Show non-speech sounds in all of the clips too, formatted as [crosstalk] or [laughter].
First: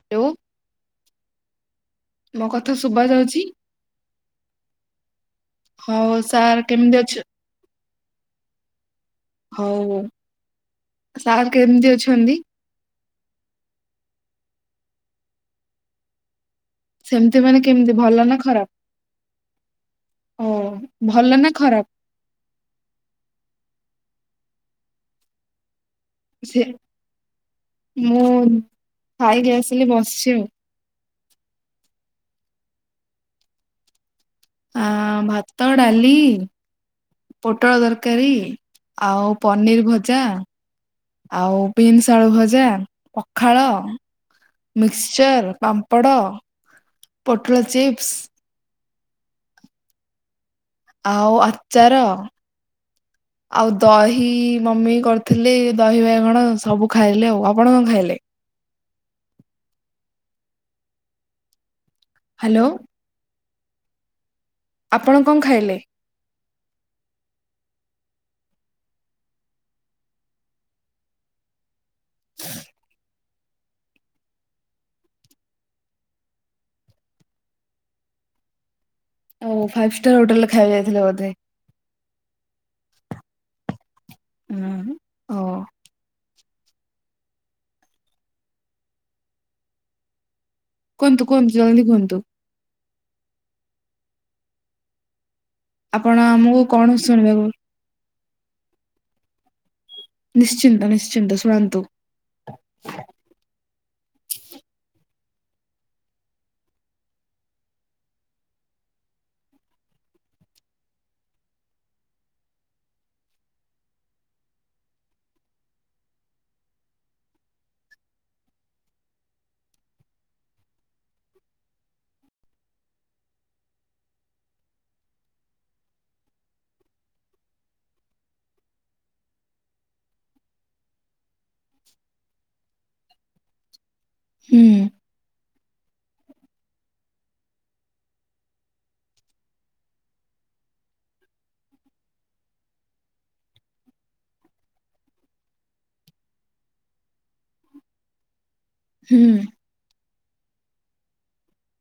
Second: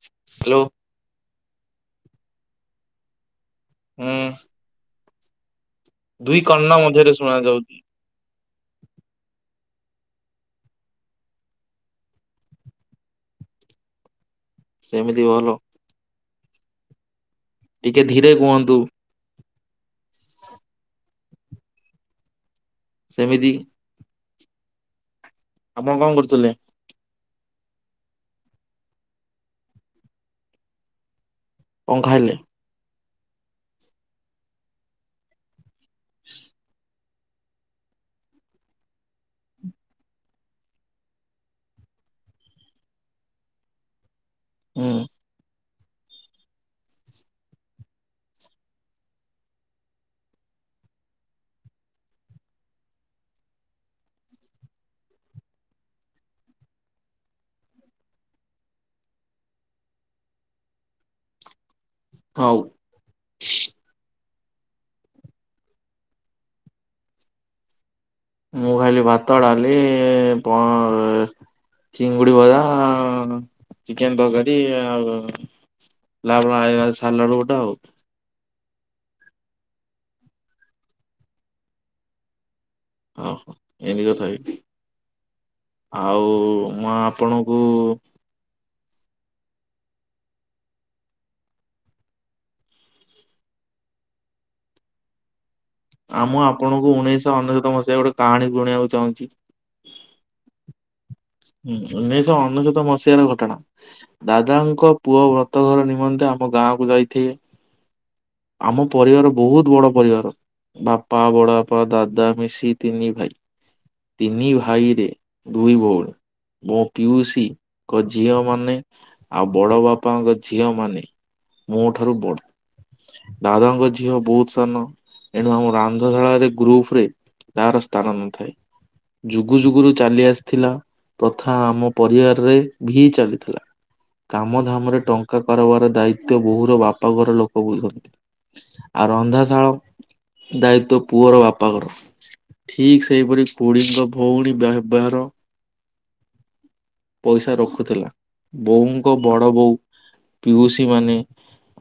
Hello ମୋ କଥା ଶୁବା ଯାଉଛି। ହୁଁ ହଉ ଦୁଇ ସାର୍ କର୍ଣ୍ଣ କେମିତି ଅଛ ମଧ୍ୟରେ ଶୁଣା ଯାଉଚି। ହଉ ସାର୍ କେମିତି ଅଛନ୍ତି? ସେମିତି ଭଲ। ସେମିତି ମାନେ କେମିତି ଟିକେ ଭଲ ଧୀରେ ନା କୁହନ୍ତୁ ଖରାପ ଓ ଭଲ ନା ଖରାପ। ସେମିତି ଆପଣ କଣ କରୁ ସେ ମୁଁ ଖାଇକି ଆସିଲି ବସିଛି ଆଉ। କଁ ଖାଇଲେ। ଆଁ ଭାତ ଡାଲି ପୋଟଳ ତରକାରୀ ଆଉ ପନିର ଭଜା ଆଉ ବିନ୍ସ ଆଳୁ ଭଜା ପଖାଳ ହୁଁ ମିକ୍ସଚର ପାମ୍ପଡ ପୋଟଳ ଚିପ୍ସ। ଆଉ ଆଚାର। ଆଉ ଦହି ମମି କରିଥିଲେ ଦହି ବାଇଗଣ ସବୁ ଖାଇଲେ ଆଉ ଆପଣ କଣ ଖାଇଲେ। ହୋଉ ହ୍ୟାଲୋ ଆପଣ କଣ ଖାଇଲେ? ମୁଁ ଖାଇଲି ଭାତ ଡାଲି ପ ଚିଙ୍ଗୁଡି ଭଜା। ଚିକେନ ତରକାରୀ [unintelligible] ସାଲାଡ ଗୋଟେ ଆଉ। ଆଉ ଫାଇଭ୍ ଷ୍ଟାର ହୋଟେଲ ରେ ଖାଇବାକୁ ଯାଇଥିଲେ ବୋଧେ। ହଁ ଏନ୍ତି କଥା କି। ଉଁହୁଁ ଓ। ଆଉ ମୁଁ ଆପଣଙ୍କୁ କୁହନ୍ତୁ କୁହନ୍ତୁ ଜଲଦି କୁହନ୍ତୁ। ଆପଣ ଆଉ ମୁଁ ଆମକୁ କଣ ଆପଣଙ୍କୁ ଉଣେଇଶହ ଶୁଣିବାକୁ ଅନେଶ୍ୱତ ମସିହା ଗୋଟେ କାହାଣୀ ଶୁଣେଇବାକୁ ଚାହୁଁଛି। ନିଶ୍ଚିନ୍ତ ନିଶ୍ଚିନ୍ତ ସୁ ହୁଁ ଉଣେଇଶ ଅନେଶ୍ୱତ ମସ ହାର ଘଟଣା ଦାଦାଙ୍କ ପୁଅ ବ୍ରତ ଘର ନିମନ୍ତେ ଆମ ଗାଁକୁ ଯାଇଥିଏ। ଆମ ପରିବାର ବୋହୁତ ବଡ଼ ପରିବାର ବାପା ବଡ଼ ବାପା ଦାଦା ମିଶିକି ତିନି ଭାଇ। ତିନି ଭାଇରେ ଦୁଇ ଭୋଉଣୀ। ମୋ ପିଉସୀଙ୍କ ଝିଅ ମାନେ ଆଉ ବଡ ବାପାଙ୍କ ଝିଅ ମାନେ। ମୋ ଠାରୁ ବଡ ଦାଦାଙ୍କ ଝିଅ ବୋହୁତ ସାନ। ଏଣୁ ଆମ ରନ୍ଧଶାଳାରେ ଗ୍ରୁପ ରେ ତାର ସ୍ଥାନ ନଥାଏ। ଯୁଗୁ ଯୁଗୁରୁ ଚାଲି ଆସିଥିଲା। ପ୍ରଥା ଆମ ପରିବାରରେ ଭି ଚାଲିଥିଲା କାମ ହୁଁ ଧାମ ରେ ଟ ଙ୍କା କାରବାର ଦାୟିତ୍ଵ ବୋଉର ବାପା ଘର ଲୋକ ବୁଝନ୍ତି। ଆଉ ରନ୍ଧାଶାଳ ଦାୟିତ୍ଵ ପୁଅର ବାପାଙ୍କର। ଠିକ ସେଇପରି ଖୁଡିୀଙ୍କ ଭୋଉଣୀ [unintelligible] ପଇସା ରଖୁଥୁଲା ବୋଉଙ୍କ ହୁଁ ବଡ ବୋଉ ପିଉସୀ ମାନେ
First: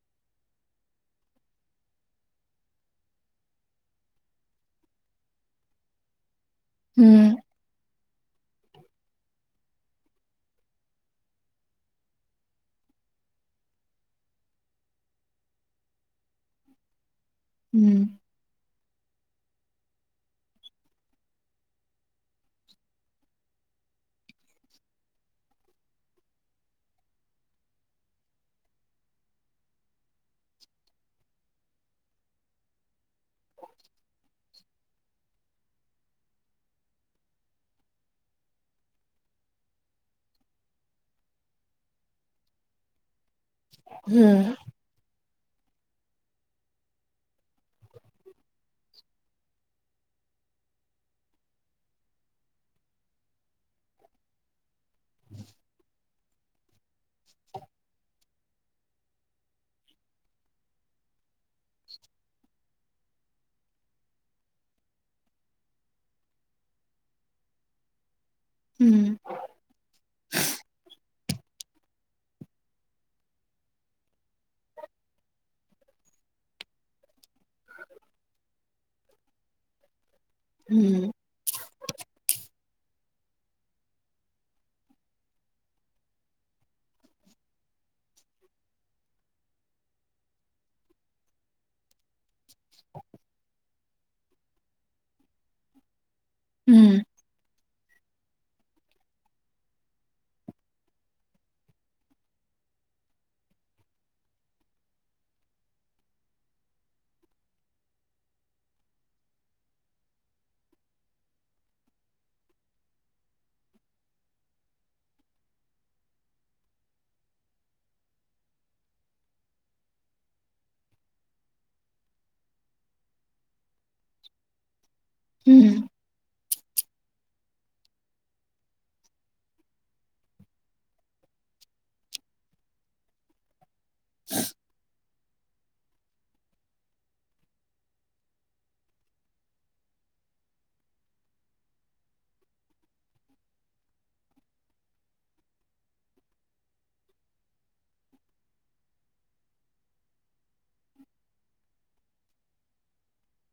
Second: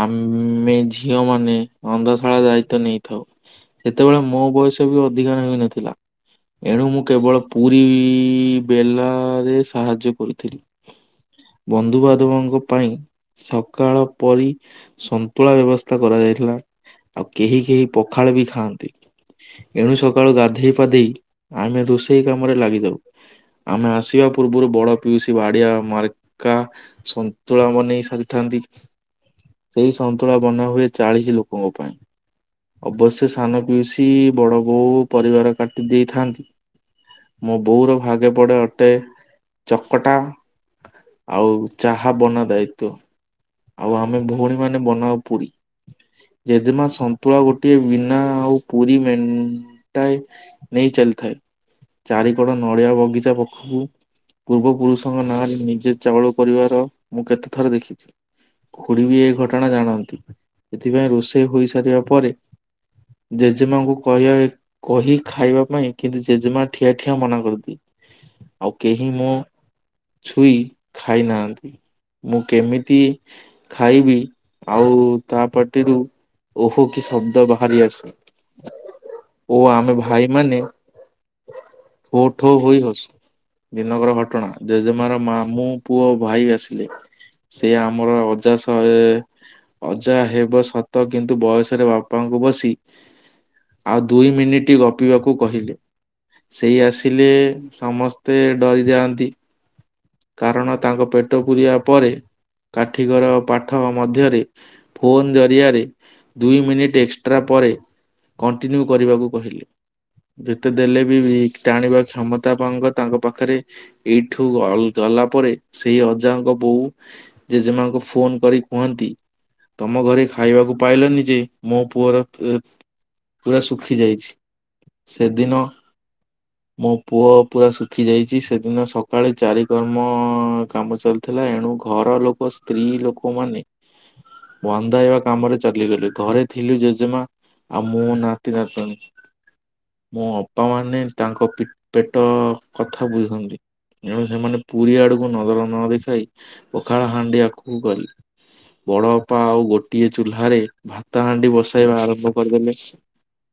ଆମେ ଝିଅ ମାନେ ରନ୍ଧାଶାଳା ଦାୟିତ ନେଇଥାଉ। ସେତେବେଳେ ମୋ ବୟସ ବି ଅଧିକା ହୋଇନଥିଲା। ଏଣୁ ମୁଁ ହୁଁ କେବଳ ପୁରୀ ବେଲାରେ ସାହାଯ୍ୟ କରିଥିଲି। ବନ୍ଧୁବାନ୍ଧବଙ୍କ ପାଇଁ ସକାଳ ପରି ସନ୍ତୁଳା ବ୍ୟବସ୍ଥା କରାଯାଇଥିଲା ଆଉ କେହି ହୁଁ କେହି ପଖାଳ ବି ଖାଆନ୍ତି। ଏଣୁ ସକାଳୁ ଗାଧେଇ ପାଧେଇ ଆମେ ରୋଷେଇ କାମରେ ଲାଗିଯାଉ। ଆମେ ଆସିବା ପ ପୂର୍ବରୁ ବଡ ପିଉସୀ ବାଡିଆ ମାର୍କା ସନ୍ତୁଳା ବନେଇ ସାରିଥାନ୍ତି। ସେଇ ସନ୍ତୁଳା ବନାହୁଏ ଚାଳିଶ ଲୋକଙ୍କ ପାଇଁ। ଅବଶ୍ୟ ସାନ ପିଉସିି ବଡ ବୋଉ ପରିବାରା କାଟି ଦେଇଥାନ୍ତି। ମୋ ବୋଉର ଭାଗେ ପଡ଼େ ଅଟେ ଚକଟା ଆଉ ଚାହା ବନା ଦାୟିତ୍ଵ। ଆଉ ଆମେ ହୁଁ ଭୋଉଣୀ ମାନେ ବନାଉ ପୁରୀ। ଜେଜେମା ସନ୍ତୁଳା ଗୋଟିଏ ବିନା ଆଉ ପୁରୀ ମେଣ୍ଟାଏ ନେଇ ଚାଲିଥାଏ ଚାରି କଣ ନଡିଆ ବଗିଚା ପାଖକୁ ପୂର୍ବ ପୁରୁଷଙ୍କ ନାଁରେ ନିଜେ ଚାଉଳ ପରିବାର ମୁଁ କେତେଥର ଦେଖିଛି। ଖୁଡିବି ଏ ଘଟଣା ଜାଣନ୍ତି ଏଥିପାଇଁ ରୋଷେଇ ହୋଇସାରିବା ପରେ ଜେଜେମାଙ୍କୁ କହିବା କହି ଖାଇବା ପାଇଁ କିନ୍ତୁ ଜେଜେମା ଠିଆ ଠିଆ ମନା କରନ୍ତି। ଆଉ ହୁଁ କେହି ମୋ ଛୁଇ ଖାଇ ନାହାନ୍ତି ମୁଁ କେମିତି ଖାଇବି ଆଉ ତା ପାଟିରୁ ଓହୋ କି ଶବ୍ଦ ବାହାରି ଆସେ ଓ ଆମେ ଭାଇ ମାନେ ହୁଁ ଠୋ ଠୋ ହୋଇ ହସୁ। ଦିନକର ଘଟଣା ଜେଜେମାର ମାମଁ ପୁଅ ଭାଇ ଆସିଲେ ସେ ଆ ଆମର ଅଜା ଶହେ ଅଜା ହେବ ସତ କିନ୍ତୁ ବୟସରେ ବାପାଙ୍କୁ ବସି ଆଉ ଦୁଇ ମିନିଟ୍ ଗପିବାକୁ କହିଲେ। ସେଇ ହୁଁ ଆସିଲେ ସମସ୍ତେ ଡରିଯାଆନ୍ତି। କାରଣ ତାଙ୍କ ପେଟ ପୂରିବା ପରେ କାଠିିକର ପାଠ ମଧ୍ୟରେ ଫୋନ୍ ଜରିଆରେ ଦୁଇ ମିନିଟ୍ ଏକ୍ସଟ୍ରା ପରେ କଣ୍ଟିନ୍ୟୁ କରିବାକୁ କହିଲେ। ଯେତେ ଦେଲେ ବି ଟାଣିବା କ୍ଷମତାପଙ୍କ ତାଙ୍କ ପାଖରେ ଏଇଠୁ ଅଲ ଗଲା ପରେ ସେଇ ଅଜାଙ୍କ ବୋଉ ଜେଜେମାଙ୍କୁ ଫୋନ କରି କୁହନ୍ତି। ତମ ଘରେ ଖାଇବାକୁ ପାଇଲାନିି ଯେ ମୋ ପୁଅର ପୁରା ଶୁଖି ଯାଇଛି। ସେଦିନ ହୁଁ ମୋ ପୁଅ ପୁରା ଶୁଖି ଯାଇଚି ସେଦିନ ସକାଳେ ଚାରି [unintelligible] କର୍ମ କାମ ଚାଲିଥିଲା ଏଣୁ ଘର ଲୋକ ସ୍ତ୍ରୀ ଲୋକମାନେ ବନ୍ଧାଇବା କାମ ରେ ଚାଲିଗଲେ ଘରେ ଥିଲେ ଜେଜେମା। ଆଉ ମୋ ନାତି ନାତୁନ ମୋ ଅପା ମାନେ ତାଙ୍କ ପି ପେଟ କଥା ବୁଝନ୍ତି। ଏଣୁ ସେମାନେ ପୁରୀ ଆଡକୁ ନଜର ନ ଦେଖାଇ ପଖାଳ ହାଣ୍ଡି ଆଗକୁ ଗଲେ। ବଡଅପା ଆଉ ଗୋଟିଏ ଚୁଲ୍ଲାରେ ଭାତ ହାଣ୍ଡି ବସା ଇବା ଆରମ୍ଭ କରିଦେଲେ।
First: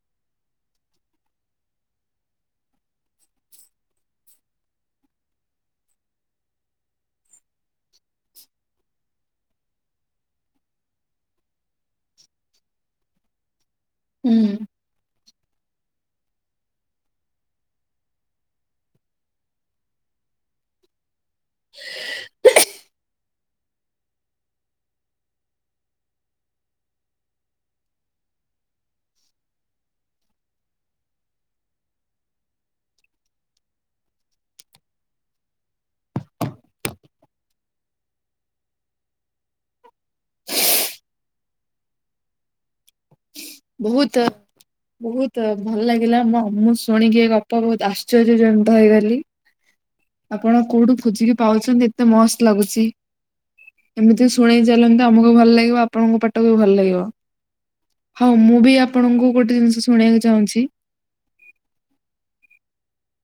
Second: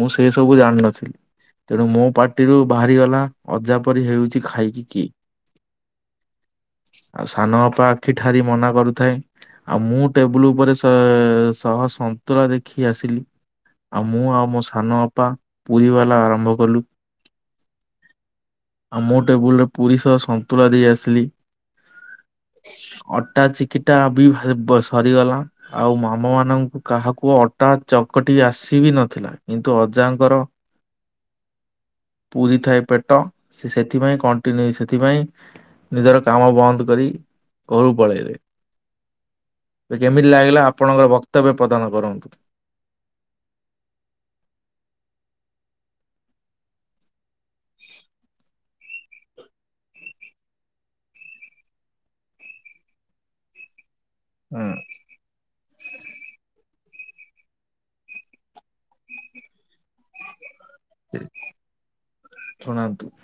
ମୁଁ ସେ ସବୁ ଜାଣିନଥିଲି। ତେଣୁ ମୋ ପାଟିରୁୁ ବାହାରିଗଲା ଅଜାପରି ହେଉଚି ଖାଇକି କି। ଆଉ ସାନ ଅପା ଆଖି ଠାରି ମନା କରୁଥାଏ ଆଉ ମୁଁ ଟେବୁଲ ଉପରେସେ ସ ସହ ସନ୍ତୁଳା ଦେଖି ଆସିଲି ଆଉ ମୁଁ ଆଉ ହୁଁ ମୋ ସାନ ଅ ପା ପୁରୀ ବାଲା ଆରମ୍ଭ କଲୁ ଆଉ ମୋ ଟେବୁଲ ରେ ପୁରୀ ସଅ ସ ନ୍ତୁଳା ଦେଇ ଆସିଲି। [inaudible] ଅଟା ଚିକିଟା ବି ହେ ସରିଗଲା। ଆଉ ମାମୁଁ ମାନଙ୍କୁ କାହାକୁ ଅଟା ଚକଟି ଆସିବି ନଥିଲା କିନ୍ତୁ ଅଜାଙ୍କର ପୁରି ଥାଏ ପେଟ ସେ ସେଥିପାଇଁ କଣଟିକେ ସେଥିପାଇଁ ନିଜର କାମ ବନ୍ଦ କରି ଘରୁ ପଳେଇବେ। କେମିତି ଲାଗିଲା ଆପଣଙ୍କର ବକ୍ତବ୍ୟ ପ୍ରଦାନ କରନ୍ତୁ। ବୋହୁତ ବୋହୁତ ଭଲ ଲାଗିଲା ମୁଁ ଶୁଣିକି ଏ ବୋହୁତ ଆଶ୍ଚର୍ଯ୍ୟ ଜନିତ ହେଇଗଲି। ଆପଣ କୋଉଠୁ ଖୋଜିକି ପାଉଚନ୍ତି ଏତେ ମସ୍ତ ଲାଗୁଚି ଏମିତି ଶୁଣେଇ ହୁଁ ଚାଲନ୍ତୁ ଆମକୁ ଭଲ ଲାଗିବ ଆପଣଙ୍କ ପାଟକୁ ବି ଭଲ ଲାଗିବ। ହଁ ମୁଁ ବି ଆପଣଙ୍କୁ ଗୋଟେ ଜିନିଷ ଶୁଣେଇବାକୁ ଚାହୁଁଚି? ଶୁଣାନ୍ତୁ।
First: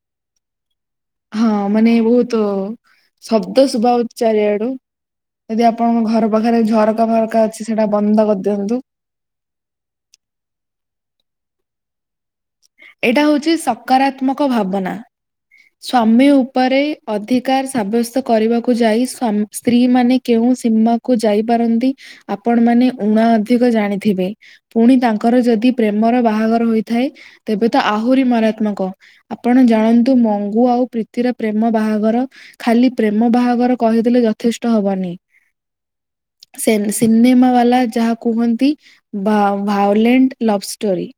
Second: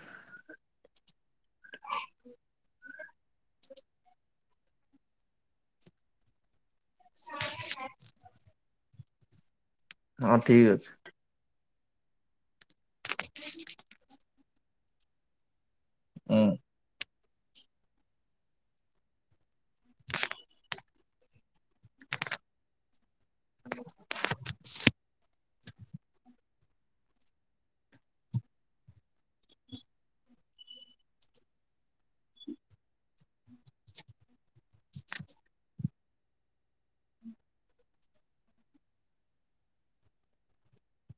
ହଁ ମାନେ ବୋହୁତୁ ଶବ୍ଦ ଶୁଭାଉଚି ଚାରିଆଡୁ। ଯଦି ଆପଣଙ୍କ ଘର ପାଖରେ ଝରକା ଫରକା ଅଛି ସେଟା ବନ୍ଦ କରିଦିଅନ୍ତୁ। ହଁ ଠିକ୍ ଅଛି। ଏଇଟା ହୋଉଚି ସକାରାତ୍ମକ ଭାବନା ସ୍ଵାମୀ ଉପରେ ଅଧିକାର ସାବ୍ୟସ୍ତ କରିବାକୁ ଯାଇ ସ୍ତ୍ରୀମାନେ କେଉଁ ସୀମାକୁ ଯାଇପାରନ୍ତି ଆପଣମାନେ ଊଣା ଅଧିକ ଜାଣିଥିବେ ପୁଣି ତାଙ୍କର ଯଦି ପ୍ରେମର ବାହାଘର ହୋଇଥାଏ ତେବେ ତ ଆହୁରି ମାରାତ୍ମକ ଆପଣ ଜାଣନ୍ତୁ ଗୁ ଆଉ ପ୍ରୀତିର ପ୍ରେମ ବାହାଘର ଖାଲି ପ୍ରେମ ବାହାଘର କହିଦେଲେ ଯଥେଷ୍ଟ ହବନି। ସେ ସିନେମାବାଲା ଯାହା କୁହନ୍ତି ଭା ଭାଉଲେଣ୍ଟ୍ ଲଭ ଷ୍ଟୋରି।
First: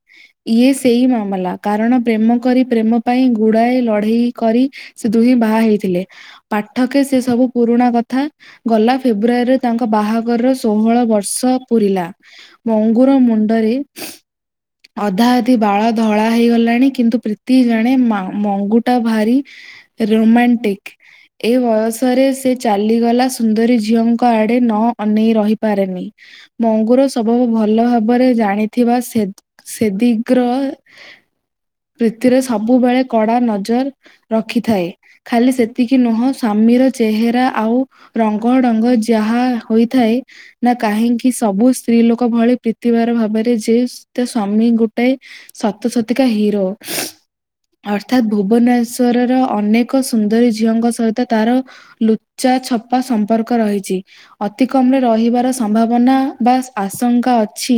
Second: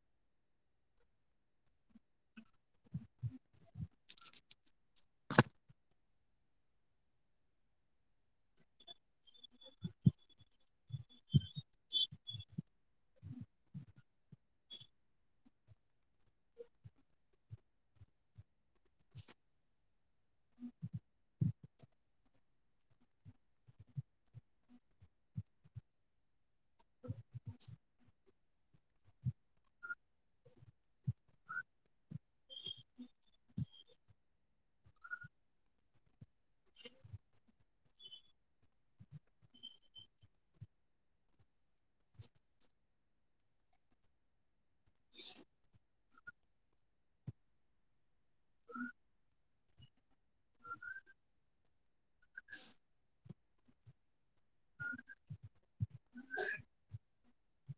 ଇଏ ସେଇ ମାମଲା କାରଣ ପ୍ରେମ କରି ପ୍ରେମ ପାଇଁ ଗୁଡ଼ାଏ ଲଢେ଼ଇ କରି ସେ ଦୁହିଁ ବାହା ହେଇଥିଲେ ପାଠକେ ସେ ସବୁ ପୁରୁଣା କଥା ଗଲା ଫେବୃଆରୀରେ ତାଙ୍କ ବାହାଘରର ଷୋହଳ ବର୍ଷ ପୁରିଲା। ମଙ୍ଗୁର ମୁଣ୍ଡରେ ଅଧା ଅଧି ବାଳ ଧଳା ହେଇଗଲାଣି କିନ୍ତୁ ପ୍ରୀତି ଜଣେ ମା ମଙ୍ଗୁଟା ଭାରି ରୋମାଣ୍ଟିକ୍। ଏ ବୟସରେ ସେ ଚାଲିଗଲା ସୁନ୍ଦରୀ ଝିଅଙ୍କ ଆଡ଼େ ନ ଅନେଇ ରହିପାରେନି। ମଙ୍ଗୁର ସବୁ ଭଲ ଭାବରେ ଜାଣିଥିବା ସେ ସେଦିଗ୍ର ପ୍ରିତୀ ର ସବୁବେଳେ କଡ଼ା ନଜର ରଖିଥାଏ ଖାଲି ସେତିକି ନୁହଁ ସ୍ଵାମୀର ଚେହେରା ଆଉ ରଙ୍ଗଢ଼ଙ୍ଗ ଯାହା ହୋଇଥାଏ ନା କାହିଁକି ସବୁ ସ୍ତ୍ରୀ ଲୋକ ଭଳି ପ୍ରୀତିବାର ଭାବରେ ଯେ ତା ସ୍ଵାମୀ ଗୋଟେଏ ସତ ସତିକା ହିରୋ ଅର୍ଥାତ୍ ଭୁବନେ ଭୁବନେଶ୍ୱରର ଅନେକ ସୁନ୍ଦରୀ ଝିଅଙ୍କ ସହିତ ତାର ଲୁଚା ଛପା ସ ସମ୍ପର୍କ ରହିଛି ଅତି କମ୍ ରେ ରହିବାର ସମ୍ଭାବନା ବା ଆଶଙ୍କା ଅଛି।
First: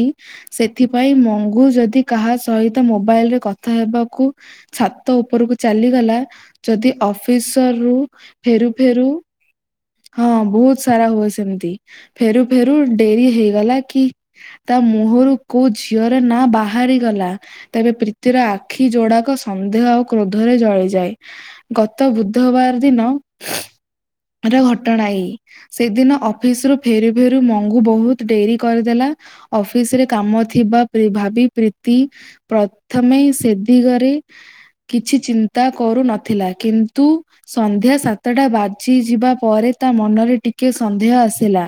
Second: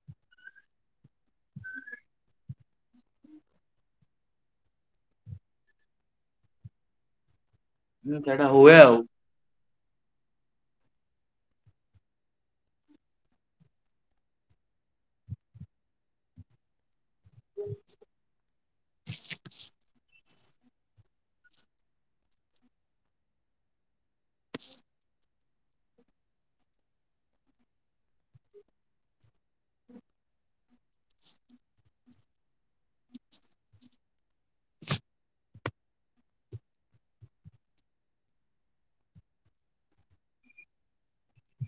ସେଥିପାଇଁ ମଙ୍ଗୁ ଯଦି କାହା ସହିତ ମୋବାଇଲରେ କଥା ହେବାକୁ ଛାତ ଉପରକୁ ଚାଲିଗଲା ଯଦି ଅଫିସ ର ରୁ ହୁଁ ସେଇଟା ଫେରୁ ହୁଏ ଆଉ ଫେରୁ ହଁ ବହୁତ୍ ସାରା ହୁଏ ସେମିତି। ଫେରୁ ଫେରୁ ଡ଼େରି ହେଇଗଲା କି ତା ମୁହଁରୁ କୋଉ ଝିଅର ନାଁ ବାହାରିଗଲା ତେବେ ପ୍ରୀତିର ଆଖି ଯୋଡ଼ାକ ସନ୍ଦେହ ଆଉ କ୍ରୋଧରେ ଜଳି ଯାଏ ଗତ ବୁଧବାର ଦିନ ର ଘଟଣା ଏଇ। ସେଦିନ ଅଫିସ୍ ରୁ ଫେରୁ ଫେରୁ ମଙ୍ଗୁ ବହୁତ୍ ଡ଼େରି କରିଦେଲା। ଅଫିସ୍ ରେ କାମ ଥିବା ଭାବି ପ୍ରୀତି ପ୍ରଥମେ ସେ ଦିଗରେ କିଛି ଚି ଚିନ୍ତା କରୁନଥିଲା କିନ୍ତୁ ସନ୍ଧ୍ୟା ସାତଟା ବାଜିଯିବା ପରେ ତା ମନରେ ଟିକେ ସନ୍ଦେହ ଆସିଲା।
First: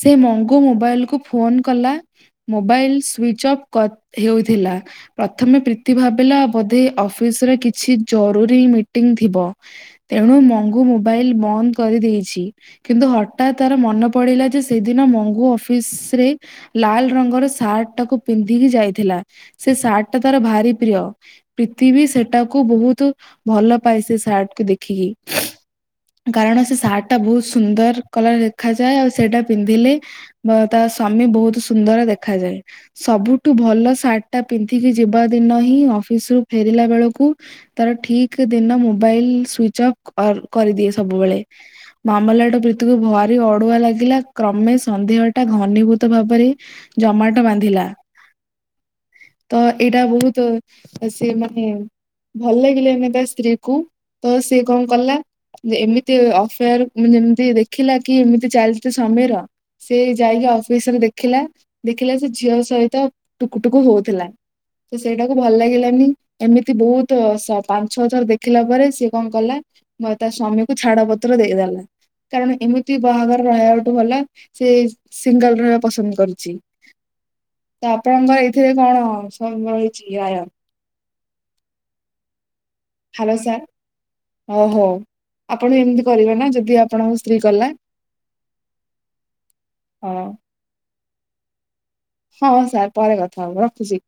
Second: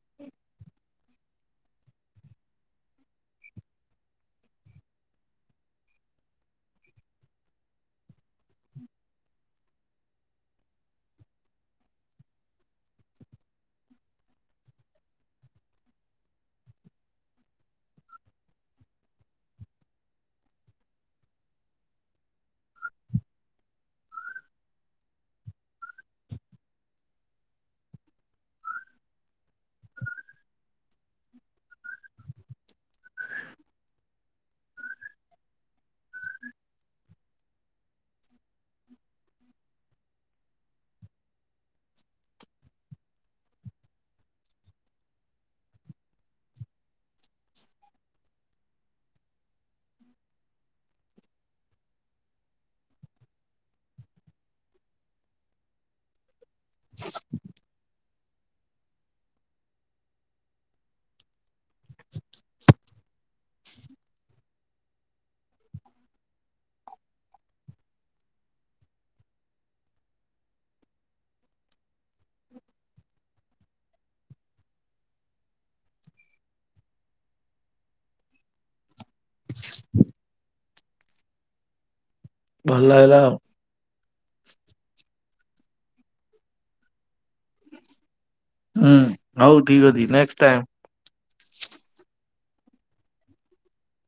ସେ ମଙ୍ଗୁ ମୋବାଇଲ କୁ ଫୋନ କଲା। ମୋବାଇଲ ସୁଇଚ ଅଫ୍ କ ହେଉଥିଲା। ପ୍ରଥମେ ପ୍ରୀତି ଭାବିଲା ବୋଧେ ଅଫିସ୍ ରେ କିଛି ଜରୁରୀ ମିଟିଂ ଥିବ। ତେଣୁ ମଙ୍ଗୁ ମୋବାଇଲ୍ ବନ୍ଦ କରିଦେଇଛି କିନ୍ତୁ ହଠାତ୍ ତାର ମନେ ପଡିଲା। ଯେ ସେଦିନ ମଙ୍ଗୁ ଅଫିସ୍ ରେ ଲାଲ ରଙ୍ଗର ସାର୍ଟ ଟାକୁ ପିନ୍ଧିକି ଯାଇଥିଲା। ସେ ସାର୍ଟ ଟା ତାର ଭାରି ପ୍ରିୟ। ପ୍ରୀତି ବି ସେଟାକୁ ବହୁତ୍ ଭଲ ପାଏ‌ ସେ ସାର୍ଟକୁ ଦେଖିକି। କାରଣ ସେ ସାର୍ଟ ଟା ବହୁତ୍ ସୁନ୍ଦର କଲର ଦେଖାଯାଏ ଆଉ ସେଇଟା ପିନ୍ଧିଲେ ବା ତା ସ୍ଵାମୀ ବହୁତ୍ ସୁନ୍ଦର ଦେଖାଯାଏ। ସବୁଠୁ ଭଲ ସାର୍ଟ ଟା ପିନ୍ଧିକି ଯିବା ଦିନ ହିଁ ଅଫିସ୍ ରୁ ଫେରିଲା ବେଳକୁ ତାର ଠିକ୍ ଦିନ ମୋବାଇଲ ସୁଇଚ ଅଫ୍। ଅ କରିଦିଏ ସବୁବେଳେ ମାମଲାଟା ପ୍ରୀତିକୁ ଭାରି ଅଡ଼ୁଆ ଲାଗିଲା। କ୍ରମେ ସନ୍ଧେହ ଟା ଘନୀଭୂତ ଭାବରେ ଜମାଟୋ ବାନ୍ଧିଲା। ତ ଏଇଟା ବହୁତ୍ ସେ ମାନେ ଭଲ ଲାଗିଲାନି ତା ସ୍ତ୍ରୀ କୁ ତ ସେ କଣ କଲା ଏମିତି ଅ ଯେମିତି ଦେଖିଲା କି ଏମିତି ଚାଲିଛି [unintelligible] ସେ ଯାଇକି ଅଫିସରେ ଦେଖିଲା ଦେଖିଲା ସେ ଝିଅ ସହିତ ଟୁକୁଟୁକୁ ହଉଥିଲା। ସେଇଟାକୁ ଭଲ ଲାଗିଲାନି। ଏମିତି ବହୁତ ସ ପାଞ୍ଚ ଛଅ ଥର ଦେଖିଲା ପରେ ସିଏ କଣ କଲା ତା ସ୍ଵାମୀ କୁ ଛାଡ ପତ୍ର ଦେଇଦେଲା କାରଣ ଏମିତି ବାହାଘର ରହିବା ଭଲା ସେ ସିଙ୍ଗଲ ରହିବା ପସନ୍ଦ କରୁଛି। ତ ଆପଣଙ୍କ ଏଇଥିରେ କଣ ସବୁ ରହିଛି ଆୟ? ଭଲ ହେଲା ଆଉ। ହ୍ୟାଲୋ ସାର୍ ଓହୋ ଆପଣ ଏମିତି କରିବେ ନା ଯଦି ଆପଣଙ୍କ ସ୍ତ୍ରୀ କଲା? ହୁଁ ହଉ ଠିକ୍ ଅଛି ହଁ ନେକ୍ସଟ ଟାଇମ୍। ହଁ ସାର୍ ପରେ କଥା ହବ ରଖୁଛି।